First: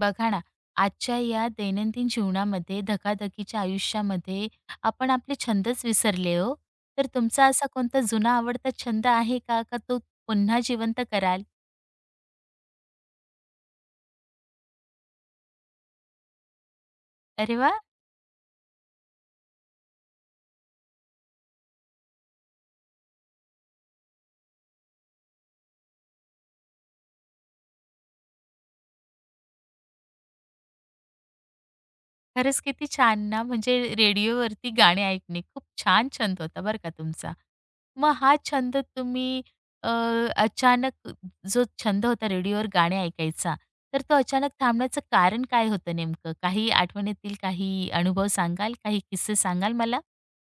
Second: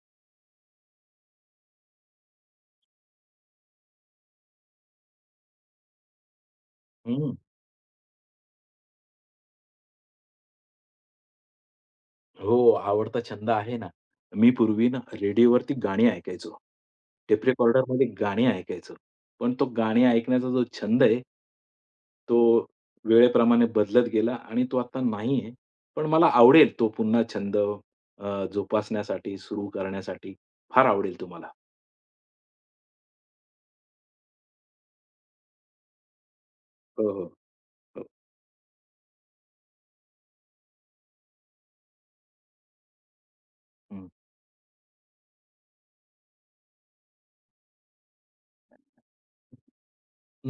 बघा ना, आजच्या या दैनंदिन जीवनामध्ये, धकाधकीच्या आयुष्यामध्ये आपण आपले छंदच विसरले हो. तर हं. तुमचा असा कोणता जुना आवडता छंद आहे का? का तो पुन्हा जिवंत कराल? हो, आवडता छंद आहे ना. मी पूर्वी ना रेडिओवरती गाणी ऐकायचो. टेप अरे वाह! रेकॉर्डरमध्ये गाणी ऐकायचो. पण तो गाणी ऐकण्याचा जो छंद आहे, तो वेळेप्रमाणे बदलत गेला आणि तो आता नाही आहे. पण मला आवडेल तो पुन्हा छंद जोपासण्यासाठी, सुरू करण्यासाठी फार आवडेल तुम्हाला. खरंच किती छान ना, म्हणजे रेडिओवरती गाणे ऐकणे खूप छान छंद होता बरं का हो, हो. तुमचा. हो. मग हा छंद तुम्ही अ, अचानक जो छंद होता रेडिओवर गाणे ऐकायचा, तर हं. तो अचानक थांबण्याचं कारण काय होतं नेमकं? काही आठवण येतील, काही अनुभव सांगाल, काही किस्से सांगाल मला?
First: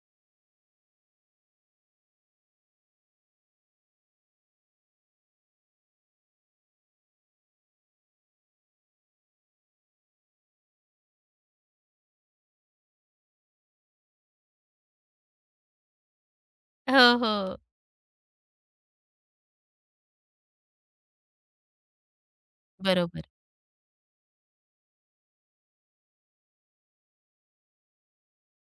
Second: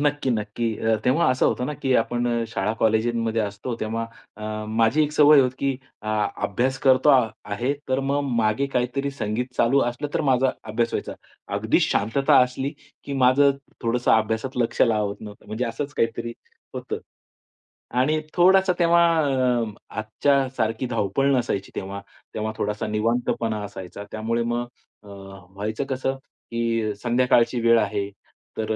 नक्की, नक्की. तेव्हा असं होतं ना, की आपण शाळा कॉलेजमध्ये असतो तेव्हा माझी एक सवय होती, की अभ्यास करतो आहे, तर मग मागे काहीतरी संगीत चालू असलं तर माझा अभ्यास व्हायचा. अगदी शांतता असली, की माझं थोडंसं अभ्यासात लक्ष लावत नव्हतं. म्हणजे असंच काहीतरी होतं. हो, हो. आणि थोडासा तेव्हा आजच्या सारखी धावपळ नसायची तेव्हा. तेव्हा थोडासा बरोबर. निवांतपणा असायचा. त्यामुळे मग व्हायचं कसं, की संध्याकाळची वेळ आहे, तर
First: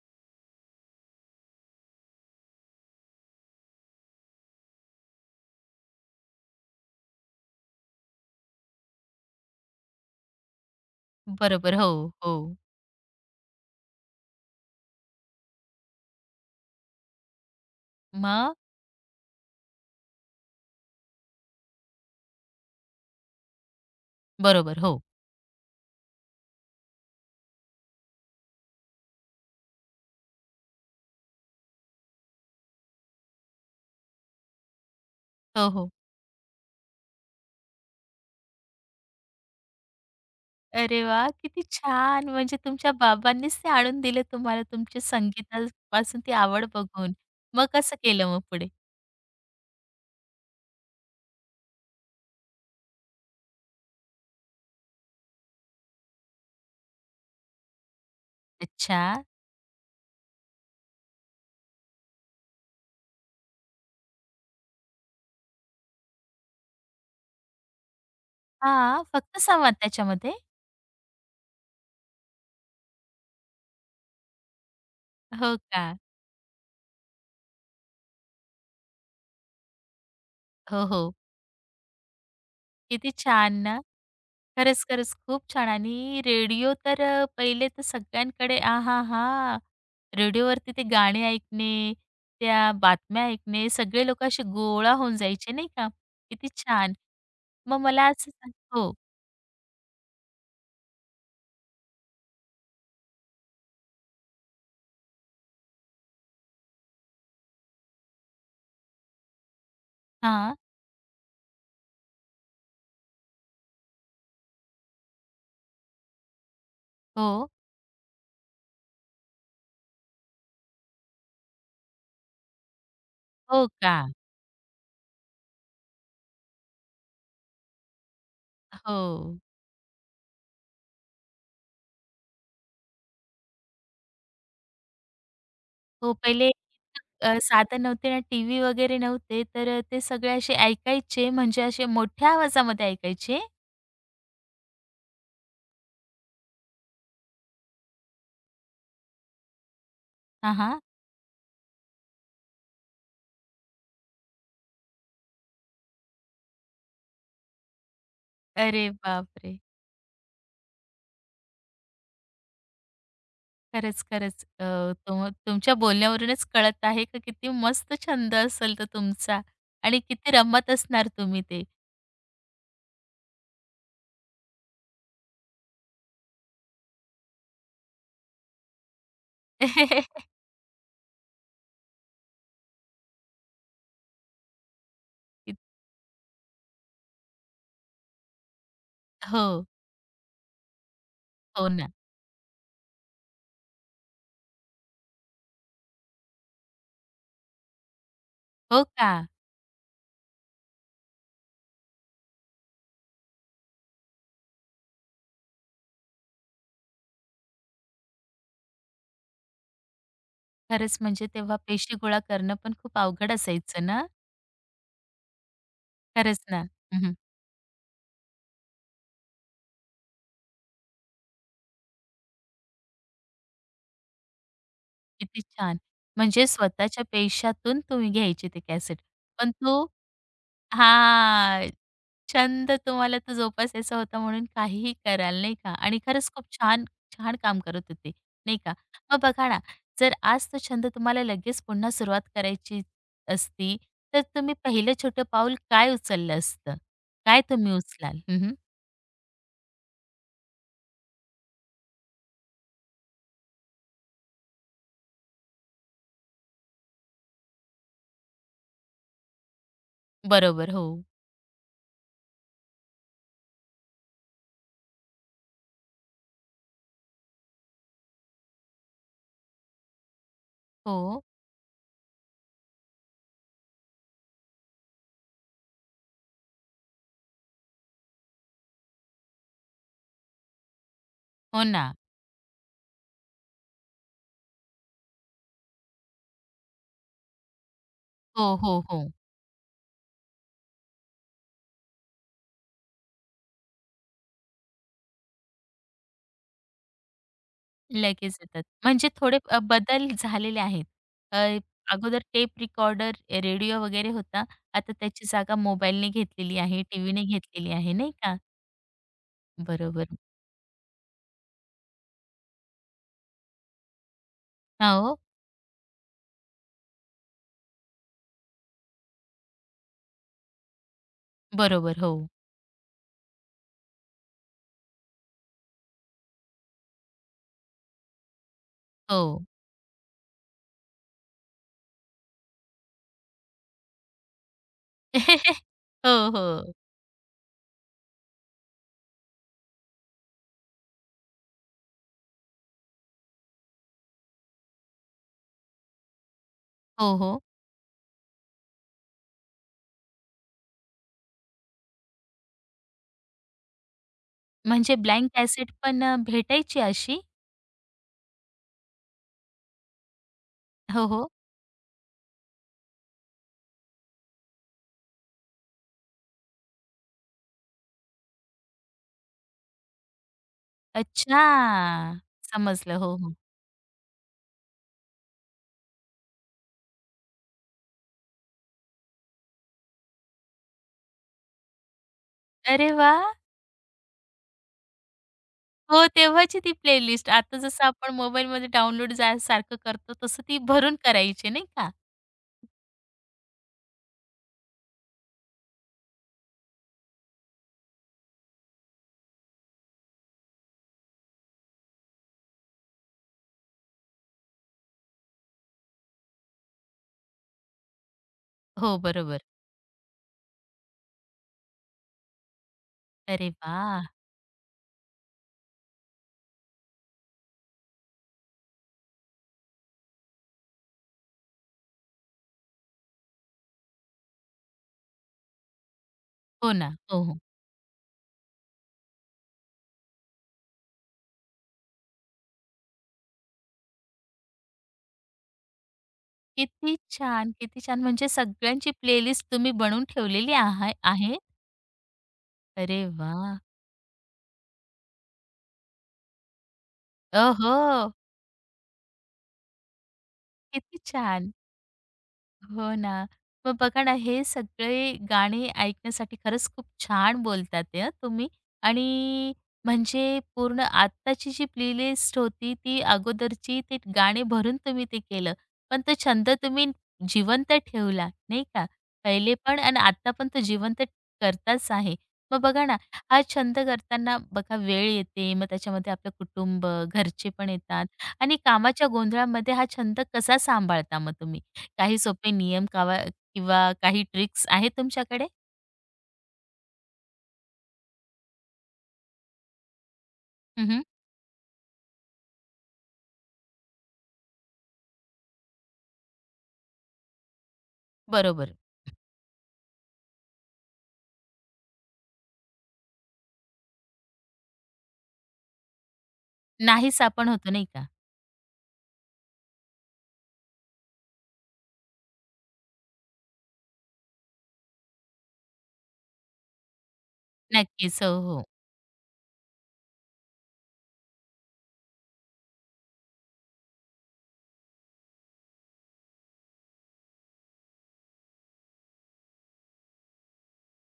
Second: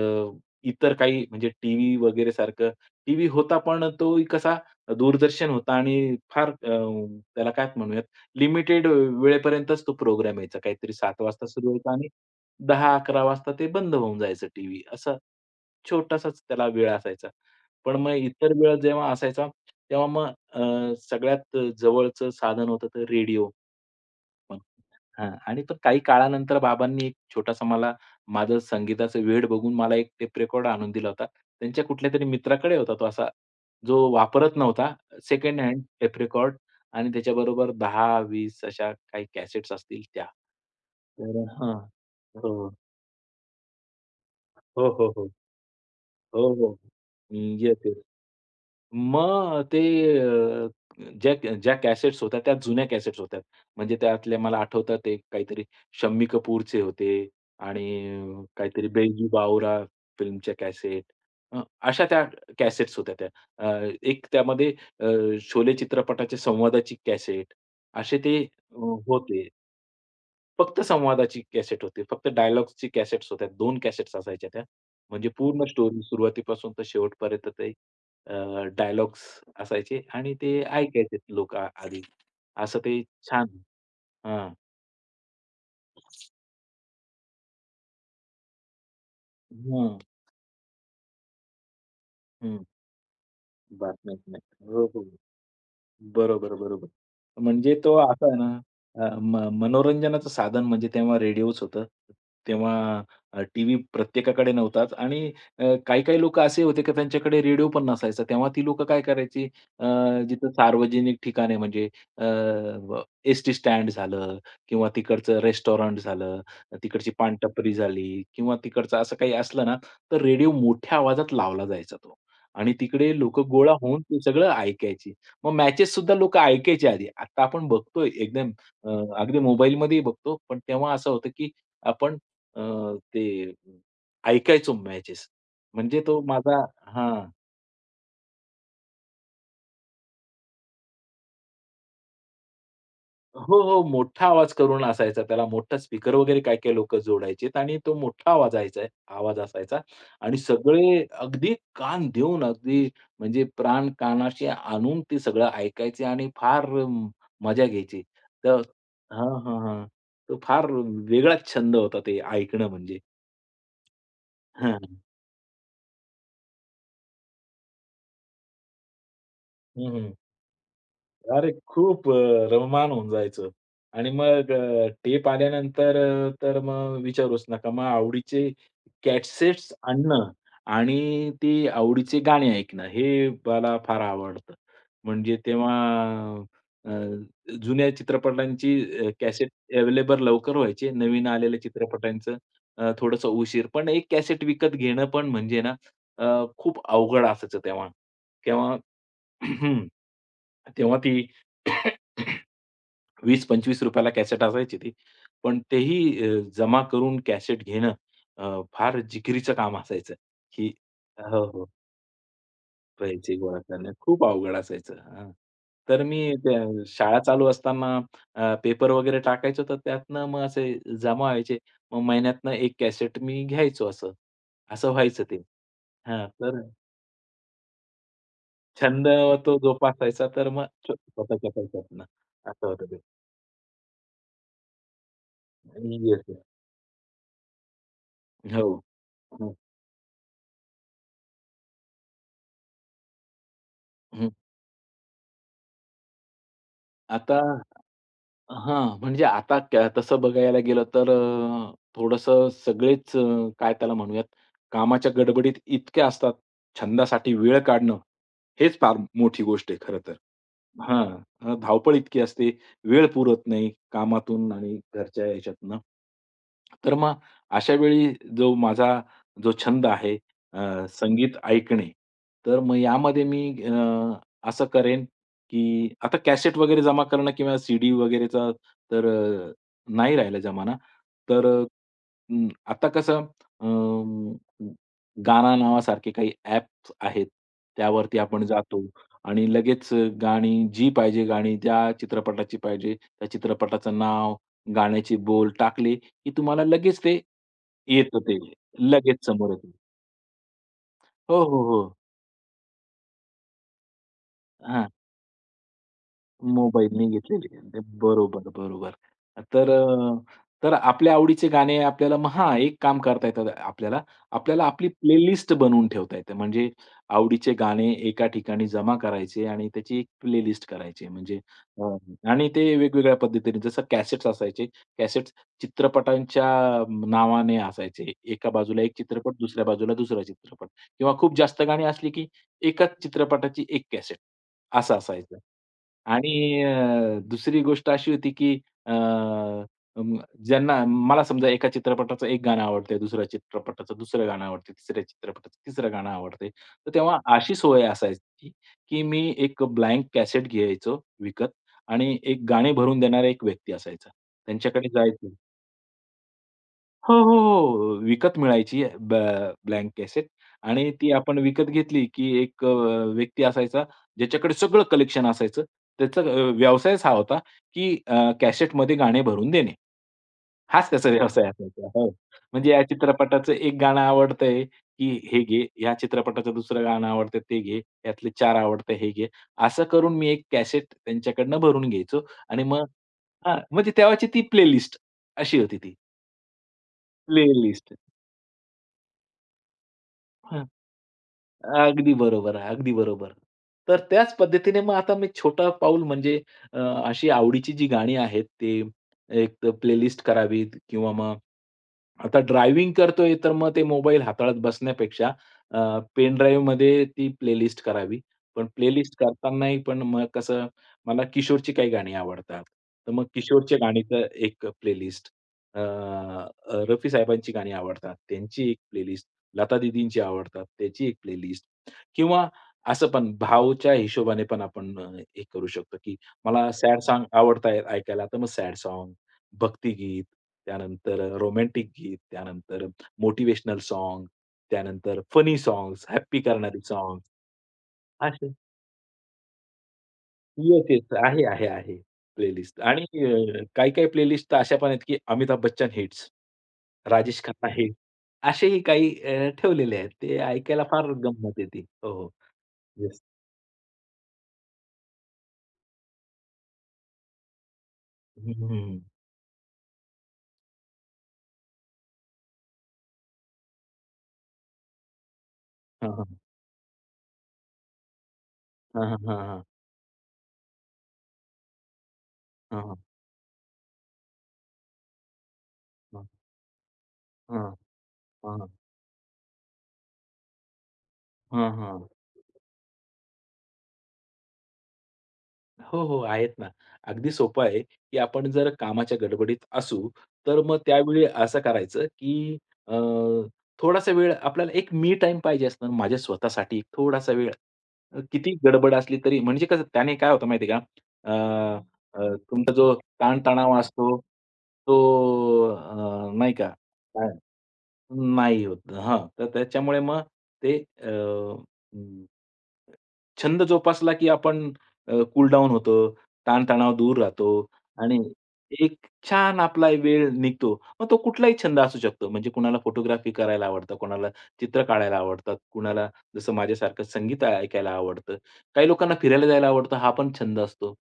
इतर काही म्हणजे टीव्ही वगैरे सारखं टीव्ही होता पण तो कसा दूरदर्शन होता आणि फार त्याला काय म्हणूयात लिमिटेड वेळेपर्यंतच तो प्रोग्राम यायचा. काहीतरी 7:00 वाजता सुरू बरोबर. हो, व्हायचा आणि हो. 1100 वाजता ते बंद होऊन जायचं टीव्ही. असा छोटासाच त्याला वेळ असायचा. पण मग इतर मग? वेळ जेव्हा असायचा तेव्हा मग सगळ्यात जवळचं साधन होतं तर रेडिओ. बरोबर. हो. हां आणि पण काही काळानंतर बाबांनी एक छोटासा मला माझं संगीताचं वेड बघून मला एक टेप रेकॉर्ड आणून दिला होता. त्यांच्या कुठल्यातरी मित्राकडे होता तो असा, जो वापरत नव्हता. सेकंड हो, हँड हो. टेप रेकॉर्ड आणि त्याच्याबरोबर 10 20 अशा काही कॅसेट्स असतील त्या. अरे वा, तर किती हां. छान. म्हणजे हो. तुमच्या बाबांनीच ते आणून दिले तुम्हाला हो, तुमच्या हो, हो. संगीतापासून ती हो, आवड हो. बघून. मग येस, येस. कसं केलं मग पुढे? मग ते अ, ज्या ज्या कॅसेट्स होत्या त्या जुन्या कॅसेट्स होत्या. म्हणजे त्यातल्या मला आठवतात ते काहीतरी शम्मी कपूरचे होते आणि काहीतरी अच्छा. बेजू बावरा फिल्मच्या कॅसेट अ, अशा त्या कॅसेट्स होत्या त्या. एक त्यामध्ये अ, शोले चित्रपटाच्या संवादाची कॅसेट असे ते हां, फक्त होते. संवाद त्याच्यामध्ये? फक्त संवादाची कॅसेट होती. फक्त डायलॉग्सची कॅसेट्स होत्या. 2 कॅसेट्स असायच्या त्या. म्हणजे हो पूर्ण का? स्टोरी सुरुवातीपासून तर शेवटपर्यंत ते अ, डायलॉग्स असायचे आणि ते हो, हो. ऐकायचे लोक आधी. असं ते किती छान छान ना. हां. खरंच, खरंच खूप छान आणि रेडिओ तर पहिले तर सगळ्यांकडे आहाहा! हं, रेडिओवरती ते गाणे ऐकणे, त्या हं. बातम्या ऐकणे, सगळे बातम्याच लोक असे नाही. हो, गोळा हो. होऊन जायचे नाही का? किती बरोबर, बरोबर. छान. म्हणजे मग तो मला असा असं आहे ना, सांग हो. अ, म मनोरंजनाचं साधन म्हणजे तेव्हा रेडिओच होतं. तेव्हा टीव्ही प्रत्येकाकडे नव्हताच आणि काही-काही लोकं असे होते की त्यांच्याकडे रेडिओ पण नसायचा. तेव्हा ती लोकं काय करायची अ, जिथं हां. सार्वजनिक ठिकाणे म्हणजे अ, व एस-टी स्टँड झालं किंवा तिकडचं रेस्टॉरंट झालं, तिकडची हो. पानटपरी झाली किंवा तिकडचं असं काही असलं ना, तर रेडिओ मोठ्या आवाजात लावला जायचा तो आणि तिकडे लोकं हो गोळा का? होऊन ते सगळं ऐकायची. मग मॅचेस सुद्धा लोकं ऐकायचे आधी. आता आपण बघतोय एकदम अ, अगदी हो. मोबाईलमध्येही बघतो, पण तेव्हा असं होतं की आपण अ, ते ऐकायचो मॅचेस. म्हणजे हो, तो पहिले माझा हां. साधन नव्हते ना टीव्ही वगैरे नव्हते, तर ते सगळे असे ऐकायचे म्हणजे असे मोठ्या आवाजामध्ये ऐकायचे. हो, हो. मोठा आवाज करून असायचा त्याला. मोठा स्पीकर वगैरे काही-काही लोकं जोडायचेत आणि तो मोठा आवाज यायचा आवाज असायचा आणि हां, हां. सगळे अगदी कान देऊन, अगदी म्हणजे प्राण कानाशी आणून ते सगळं ऐकायचे आणि फार मजा घ्यायची. तर अरे हां, हां, बापरे! हां. तो फार वेगळाच छंद होता ते ऐकणं म्हणजे. खरंच, खरंच. हां. तुमच्या बोलण्यावरूनच कळत आहे का किती मस्त छंद असेल तो तुमचा आणि हं, किती रमत असणार तुम्ही अरे, ते. खूप रममाण होऊन जायचं. आणि मग टेप आल्यानंतर तर मग विचारूच नका. मग आवडीचे कॅसेट्स आणणं आणि ती आवडीचे गाणे ऐकणं, हे मला फार आवडतं. म्हणजे तेव्हा अ, जुन्या चित्रपटांची कॅसेट हो, अवेलेबल लवकर व्हायची. नवीन आलेल्या हो ना. चित्रपटांचं थोडंसं उशीर. पण एक कॅसेट विकत घेणं पण म्हणजे ना अ, खूप अवघड असायचं तेव्हा. तेव्हा हो का? हं. तेव्हा ती ₹20-25 ला कॅसेट असायची ती. पण तेही जमा करून कॅसेट घेणं फार जिकिरीचं काम असायचं, की खरंच म्हणजे हो, तेव्हा हो. पैसे गोळा करणं पण खूप अवघड पैसे गोळा असायचं करणं ना? खूप अवघड असायचं. हां. तर मी खरंच ना. त्या हं, हं. शाळा चालू असताना पेपर वगैरे टाकायचो, तर त्यातनं मग असे जमा व्हायचे. मग महिन्यातनं एक कॅसेट मी घ्यायचो असं. असं व्हायचं ते. किती छान! हां, म्हणजे तर स्वतःच्या पैशातून तुम्ही घ्यायची ती कॅसेट. छंद पण तो तो जोपासायचा तर मग स्वतःच्या हां, पैशातनं असं छंद होतं ते. तुम्हाला तो जोपासायचा होता म्हणून काहीही कराल, नाही का? आणि येस, खरंच येस. खूप छान, छान काम करत होते, नाही हो. का? मग बघा हं, ना, जर आज तो छंद तुम्हाला लगेच पुन्हा सुरुवात करायची असती, तर हं. तुम्ही पहिलं छोटं पाऊल काय उचललं असतं? आता काय तुम्ही उचलाल? हं, हां, म्हणजे आता त्या तसं बघायला गेलं तर थोडंसं सगळेच काय त्याला म्हणूयात, कामाच्या गडबडीत इतके असतात, छंदासाठी वेळ काढणं, हेच फार मोठी गोष्ट आहे खरं तर. बरोबर. हो. हां, धावपळ इतकी असते, वेळ पुरत नाही कामातून आणि घरच्या ह्याच्यातनं. तर मग अशा वेळी जो माझा जो छंद आहे हो. संगीत ऐकणे, तर मग यामध्ये मी असं करेन की आता कॅसेट वगैरे जमा करणं किंवा सीडी वगैरेचा तर अ, नाही राहिला जमाना. तर हो अ, ना. आता कसं अं, गाना नावासारखे काही ॲप्स आहेत. त्यावरती आपण हो, हो, जातो हो. आणि लगेच गाणी जी पाहिजे गाणी, ज्या चित्रपटाची पाहिजे, त्या चित्रपटाचं नाव, गाण्याचे बोल टाकले, की तुम्हाला लगेच ते येतं लगेच ते. येतात. म्हणजे लगेच थोडे समोर येतं. बदल झालेले आहेत. हो, अ, हो, हो. अगोदर टेप रेकॉर्डर, रेडिओ वगैरे होता. आता त्याची जागा मोबाईलने घेतलेली आहे, मोबाईलने टीव्हीने घेतलेली घेतलेली आहे. आहे, नाही का? बरोबर, बरोबर. तर बरोबर. अ, तर आपल्या आवडीचे गाणे आपल्याला मग हां, एक काम करता येतं आपल्याला. आपल्याला आपली हो, प्लेलिस्ट बनवून ठेवता येते. म्हणजे आवडीचे गाणे एका ठिकाणी जमा करायचे आणि त्याची एक प्लेलिस्ट करायची. म्हणजे अ, बरोबर. हो, आणि ते वेगवेगळ्या पद्धतीने जसं कॅसेट्स असायचे. कॅसेट्स चित्रपटांच्या नावाने असायचे. एका बाजूला एक चित्रपट, हो. दुसऱ्या बाजूला दुसरा चित्रपट किंवा खूप जास्त गाणी असली की एकाच चित्रपटाची एक कॅसेट असं असायचं. हो, आणि हो. दुसरी गोष्ट अशी होती, की अ, अं, ज्यांना मला समजा एका चित्रपटाचं एक गाणं आवडतंय, दुसऱ्या चित्रपटाचं दुसरं गाणं आवडतंय, तिसऱ्या चित्रपटाचं तिसरं गाणं आवडतंय. तर हो, तेव्हा हो. अशी सोय असायची, की मी एक ब्लँक कॅसेट घ्यायचो विकत आणि एक गाणे भरून देणारा एक व्यक्ती असायचा. त्यांच्याकडे म्हणजे ब्लँक जायचो. कॅसेट पण भेटायची हो, अशी? हो, हो. विकत मिळायची ब्लँक कॅसेट आणि हो, ती हो. आपण विकत घेतली, की एक व्यक्ती असायचा ज्याच्याकडे सगळं कलेक्शन असायचं. त्याचा व्यवसायच हा होता, की कॅसेटमध्ये गाणे भरून देणे. हाच त्याचा अच्छा! व्यवसाय असायचा. हो. म्हणजे या समजलं. हो, हो. चित्रपटाचं एक गाणं आवडतंय, की हे घे. या चित्रपटाचं दुसरं गाणं आवडतं ते घे. यातले 4 आवडतं हे घे. असं करून मी एक कॅसेट त्यांच्याकडनं भरून घ्यायचो आणि मग अरे वाह! हां, म्हणजे तेव्हाची ती प्लेलिस्ट अशी होती ती. हो, तेव्हाची ती प्लेलिस्ट. आता जसं प्लेलिस्ट. आपण मोबाईलमध्ये डाउनलोड सारखं करतो, तसं ती हां. भरून करायची, नाही का? अगदी बरोबर, आहे, अगदी बरोबर. तर त्याच पद्धतीने मग आता मी छोटा पाऊल म्हणजे अ, अशी आवडीची जी गाणी आहेत ते एक तर प्लेलिस्ट करावीत किंवा मग आता ड्रायव्हिंग करतोय तर मग ते मोबाईल हाताळत बसण्यापेक्षा पेन ड्राईव्हमध्ये ती प्लेलिस्ट करावी. पण हो, प्लेलिस्ट बरोबर. करतानाही पण मग कसं मला किशोरची काही गाणी आवडतात. तर मग अरे किशोरच्या वाह! गाणीचं एक प्लेलिस्ट, रफी साहेबांची गाणी आवडतात त्यांची एक प्लेलिस्ट. लता दीदींची आवडतात, त्याची एक प्लेलिस्ट किंवा असं पण भावच्या हिशोबाने पण आपण हे करू शकतो, की मला हो ना. सॅड हो, सॉन्ग हो. आवडतायत ऐकायला, तर मग सॅड सॉन्ग, भक्तिगीत, त्यानंतर रोमॅन्टिक गीत, त्यानंतर मोटिवेशनल सॉन्ग, त्यानंतर फनी सॉन्ग्स, हॅप्पी करणारी किती सॉन्ग्स छान, किती छान. म्हणजे सगळ्यांची प्लेलिस्ट तुम्ही बनवून ठेवलेली येस, आहा येस. आहे. आहे, आहे, आहे. प्लेलिस्ट अरे आणि वाह! काही-काही प्लेलिस्ट तर अशा पण आहेत, की अमिताभ बच्चन हिट्स, राजेश खन्ना ओहो! हिट्स असेही काही ठेवलेले आहेत. ते ऐकायला किती फार छान. गंमत येते. हो, हो. हो ना. येस. मग बघा ना, हे सगळे गाणे ऐकण्यासाठी खरंच खूप छान बोलतात ते हं तुम्ही हं, हं. आणि म्हणजे पूर्ण आत्ताची जी प्लेलिस्ट होती, ती अगोदरची ते गाणे भरून तुम्ही ते केलं. पण हां, तो हां. छंद तुम्ही जिवंत ठेवला, नाही का? हां, हां, हां, पहिले हां. पण आणि आता पण तो जिवंत करताच आहे. मग हां, बघा ना, हां. हा छंद करताना बघा वेळ येते, मग त्याच्यामध्ये आपलं कुटुंब, घरचे हां, पण येतात आणि हां. हां, कामाच्या गोंधळामध्ये हा छंद कसा सांभाळता मग तुम्ही? काही सोपे नियम कावा किंवा काही ट्रिक्स आहेत तुमच्याकडे? हो, हो. आहेत ना. अगदी सोपं आहे, की आपण जर कामाच्या गडबडीत असू, तर मग हं, हं. त्यावेळी असं करायचं, की अ, थोडासा वेळ आपल्याला एक मी टाईम पाहिजे असणार माझ्या स्वतःसाठी थोडासा वेळ. किती बरोबर. गडबड असली तरी म्हणजे कसं त्याने काय होतं माहिती आहे का? अ, अ, तुमचा जो ताणतणाव असतो, तो नाही का नाही सापण होतो नाही का? नाही होत. हां. तर त्याच्यामुळे मग ते अ, अं, छंद जोपासला की आपण कूल डाऊन होतो, ताणतणाव दूर राहतो आणि नक्कीच. हो, हो. एक छान आपला वेळ निघतो. मग तो कुठलाही छंद असू शकतो. म्हणजे कुणाला फोटोग्राफी करायला आवडतं, कुणाला चित्र काढायला आवडतात, कुणाला जसं माझ्यासारखं संगीत ऐकायला आवडतं. काही लोकांना फिरायला जायला आवडतं, हा पण छंद असतो.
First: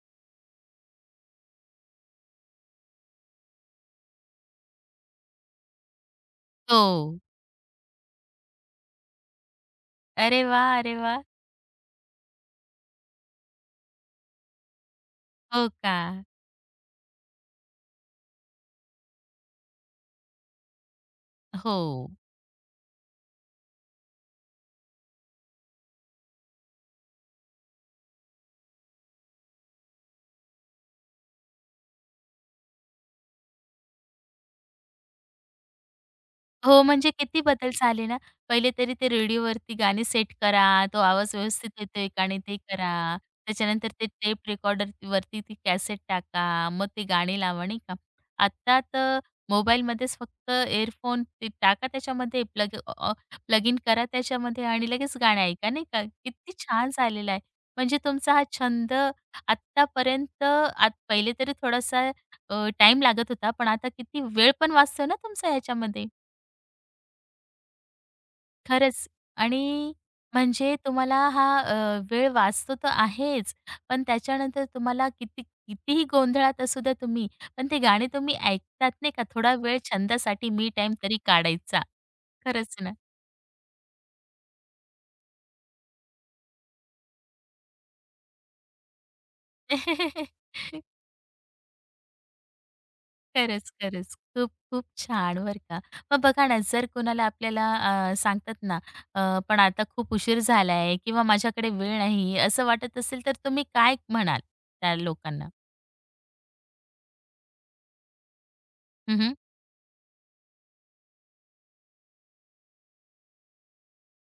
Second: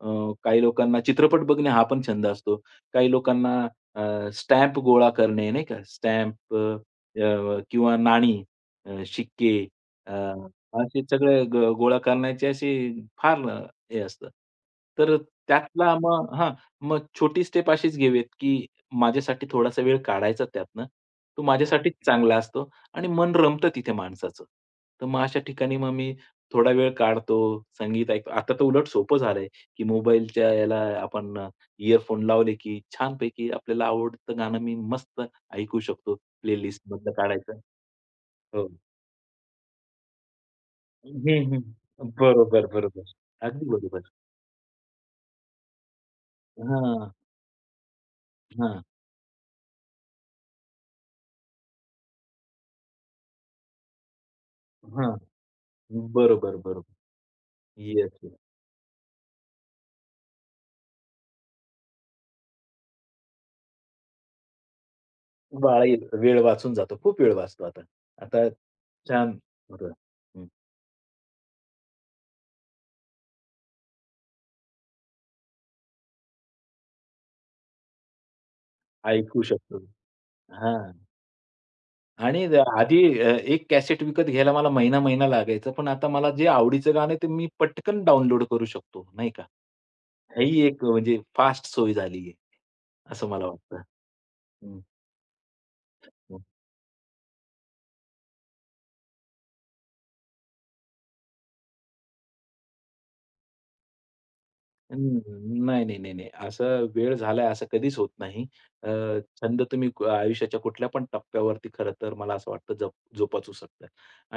अ, काही लोकांना चित्रपट बघणे हा पण छंद असतो. काही लोकांना स्टॅम्प गोळा करणे नाही का, स्टॅम्प हो. किंवा नाणी, शिक्के अ, अरे वाह! अरे असे वाह! सगळे गोळा करण्याचे असे फार हे असतं. तर हो त्यातला का? मग हां, मग छोटी स्टेप अशीच घेऊयात, की माझ्यासाठी थोडासा वेळ काढायचा त्यातनं. तो माझ्यासाठीच हो. चांगला असतो आणि मन रमतं तिथे माणसाचं. तर मग अशा ठिकाणी मग मी थोडा वेळ काढतो, संगीत ऐकतो. आता तर उलट सोपं झालंय, की मोबाईलच्या याला आपण इयरफोन लावले की छानपैकी आपल्याला आवडतं गाणं मी मस्त ऐकू शकतो. हो, प्लेलिस्टमधनं म्हणजे किती काढायचं. बदल झाले ना. हो. पहिले तरी ते रेडिओवरती गाणी सेट करा, तो आवाज हं, हं. व्यवस्थित येतोय का नाही ते बरोबर, करा. बरोबर. अगदी त्याच्यानंतर बरोबर. ते टेप रेकॉर्डरवरती ती कॅसेट टाका, मग ते हां, गाणी लावा, नाही का. आत्ता हां, तर मोबाईलमध्येच फक्त एअरफोन ते टाका त्याच्यामध्ये, प्लग इन करा त्याच्यामध्ये आणि लगेच हां. गाणं ऐका, नाही का. बरोबर, किती बरोबर. छान झालेला आहे. म्हणजे येस, तुमचा येस. हा छंद आत्तापर्यंत आत पहिले तरी थोडासा अ, लागत होता, पण आता किती वेळ पण वाचतो ना तुमचा बाळा ह्याच्यामध्ये. येतं. वेळ वाचून जातो. खूप वेळ वाचतो आता. आता खरंच छान होतं. आणि हं. म्हणजे तुम्हाला हा वेळ वाचतो तर आहेच, पण त्याच्यानंतर तुम्हाला किती कितीही गोंधळात असू द्या तुम्ही, पण ते गाणे तुम्ही ऐकतात नाही का, ऐकू थोडा शकतो. वेळ छंदासाठी मी हां. टाइम तरी काढायचा. आणि खरंच ना. आधी एक कॅसेट विकत घ्यायला मला महिना-महिना लागायचा. पण आता मला जे आवडीचं गाणं आहे ते मी पटकन डाउनलोड करू शकतो, नाही का? ही एक म्हणजे फास्ट सोय झाली आहे, असं मला खरंच, वाटतं. खरंच. खूप, हं, खूप छान बरं का. मग हं. बघा ना, जर कोणाला आपल्याला सांगतात ना, पण आता खूप उशीर झाला किंवा माझ्याकडे वेळ नाही, असं वाटत असेल तर तुम्ही काय म्हणाल त्या हं. लोकांना? नाही, नाही, नाही, नाही. असं वेळ झालाय असं कधीच होत नाही. अ, हं, छंद तुम्ही आयुष्याच्या कुठल्या पण टप्प्यावरती खरं तर मला असं वाटतं जोपासू शकता.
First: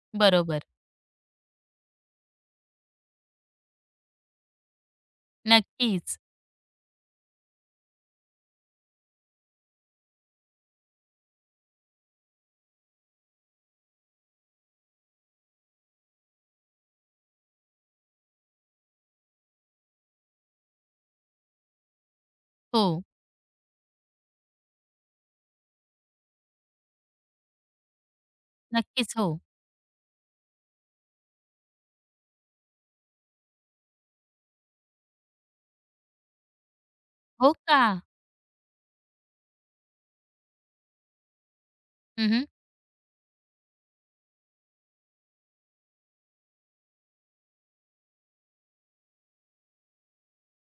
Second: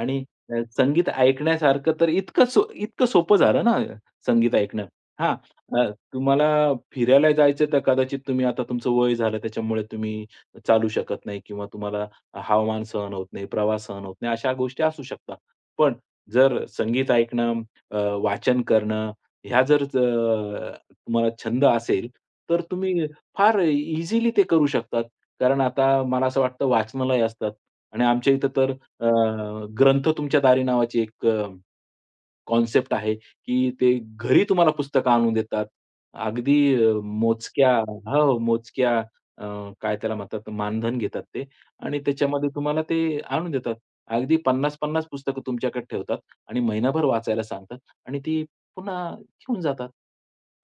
आणि बरोबर. संगीत ऐकण्यासारखं तर इतकं सोपं झालं ना संगीत ऐकणं. हां, नक्कीच. तुम्हाला फिरायला जायचं तर कदाचित तुम्ही आता तुमचं वय झालं त्याच्यामुळे तुम्ही चालू शकत नाही किंवा तुम्हाला हवामान सहन होत नाही, प्रवास सहन होत नाही, अशा गोष्टी असू शकतात. पण जर संगीत ऐकणं, अ, वाचन करणं ह्या जर तुम्हाला छंद असेल, तर हो. तुम्ही फार इझिली ते करू शकतात. कारण आता मला असं वाटतं वाचनालय असतात आणि आमच्या इथं तर नक्कीच. हो. ग्रंथ तुमच्या दारी नावाची एक कॉन्सेप्ट आहे, की ते घरी तुम्हाला पुस्तकं आणून देतात. अगदी हो मोजक्या का? हो, हो, मोजक्या अ, काय त्याला म्हणतात मानधन घेतात ते आणि हं, त्याच्यामध्ये तुम्हाला ते आणून देतात. अगदी 50-50 पुस्तकं तुमच्याकडे ठेवतात आणि महिनाभर वाचायला सांगतात आणि ती पुन्हा घेऊन जातात.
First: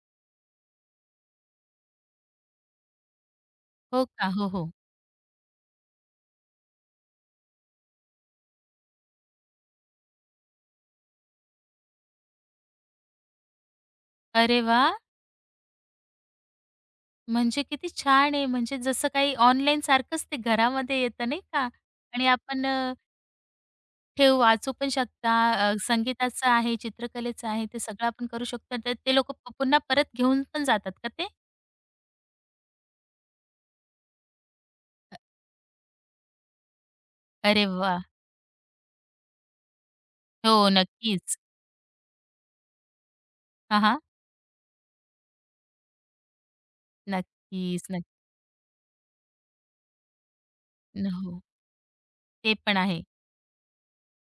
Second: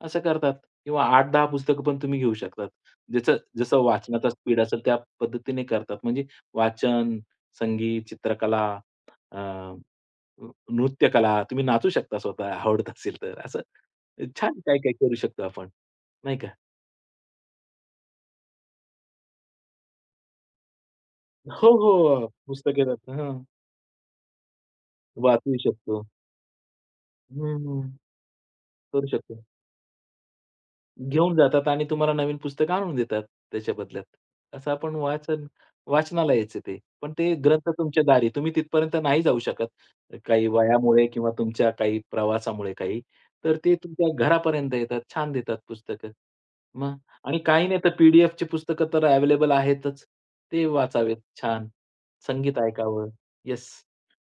असं करतात किंवा 8-10 पुस्तकं पण तुम्ही घेऊ शकतात. ज्याचं जसं हो का? वाचनाचा हो, स्पीड हो. असेल त्या पद्धतीने करतात. म्हणजे वाचन, संगीत, चित्रकला अ, नृत्यकला, तुम्ही नाचू शकता स्वतः आवडत असेल तर. असं छान अरे वा, काय-काय करू शकतो आपण, नाही का? म्हणजे किती छान आहे. म्हणजे जसं काही ऑनलाईनसारखंच ते घरामध्ये येतं नाही का? हो, हो. आणि आपण पुस्तके अ, राहतात. हां, ठेव वाचू पण शकता. वाचू अ, शकतो. संगीताचं आहे, चित्रकलेचं आहे, ते हं, सगळं आपण करू शकतो. तर करू ते लोकं शकतो. प पुन्हा परत घेऊन पण जातात का ते? घेऊन जातात आणि तुम्हाला नवीन पुस्तकं आणून देतात त्याच्या बदल्यात. असं आपण वाचनालयाचं ते. पण ते अरे ग्रंथ वाह! तुमच्या दारी. तुम्ही तिथपर्यंत नाही जाऊ शकत काही हो, वयामुळे किंवा नक्कीच. तुमच्या काही प्रवासामुळे काही. तर ते हां, हां. तुमच्या घरापर्यंत येतात. छान देतात पुस्तकं. मग आणि काही नाही नक्कीच. तर नक्की. पी-डी-एफची पुस्तकं तर अवेलेबल आहेतच. ते वाचावेत हो. छान. ते संगीत पण आहे. ऐकावं. येस,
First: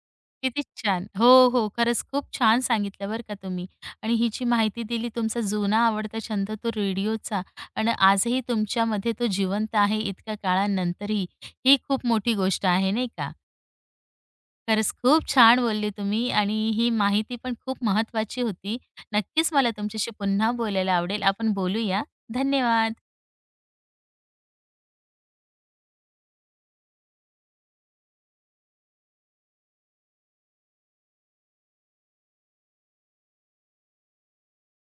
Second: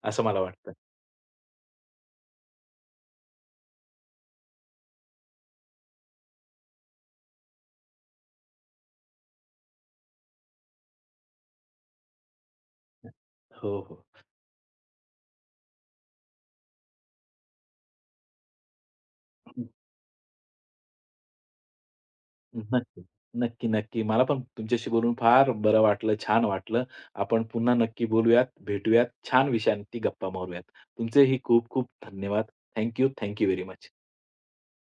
असं मला किती वाटतं. छान. हो, हो. खरंच खूप छान सांगितलं बरं का तुम्ही आणि हिची माहिती दिली. तुमचा जुना आवडता छंद तो रेडिओचा आणि आजही तुमच्यामध्ये तो जिवंत आहे इतक्या काळानंतरही. ही खूप मोठी गोष्ट आहे नाही का? हो, खरंच खूप छान बोलले तुम्ही आणि ही माहिती पण खूप महत्त्वाची होती. नक्कीच हो. मला तुमच्याशी पुन्हा बोलायला आवडेल. आपण बोलूया. धन्यवाद. नक्की. नक्की, नक्की. मला पण तुमच्याशी बोलून फार बरं वाटलं, छान वाटलं. आपण पुन्हा नक्की बोलूयात, भेटूयात, छान विषयांवरती गप्पा मारूयात. तुमचेही खूप खूप धन्यवाद. Thank you, thank very much.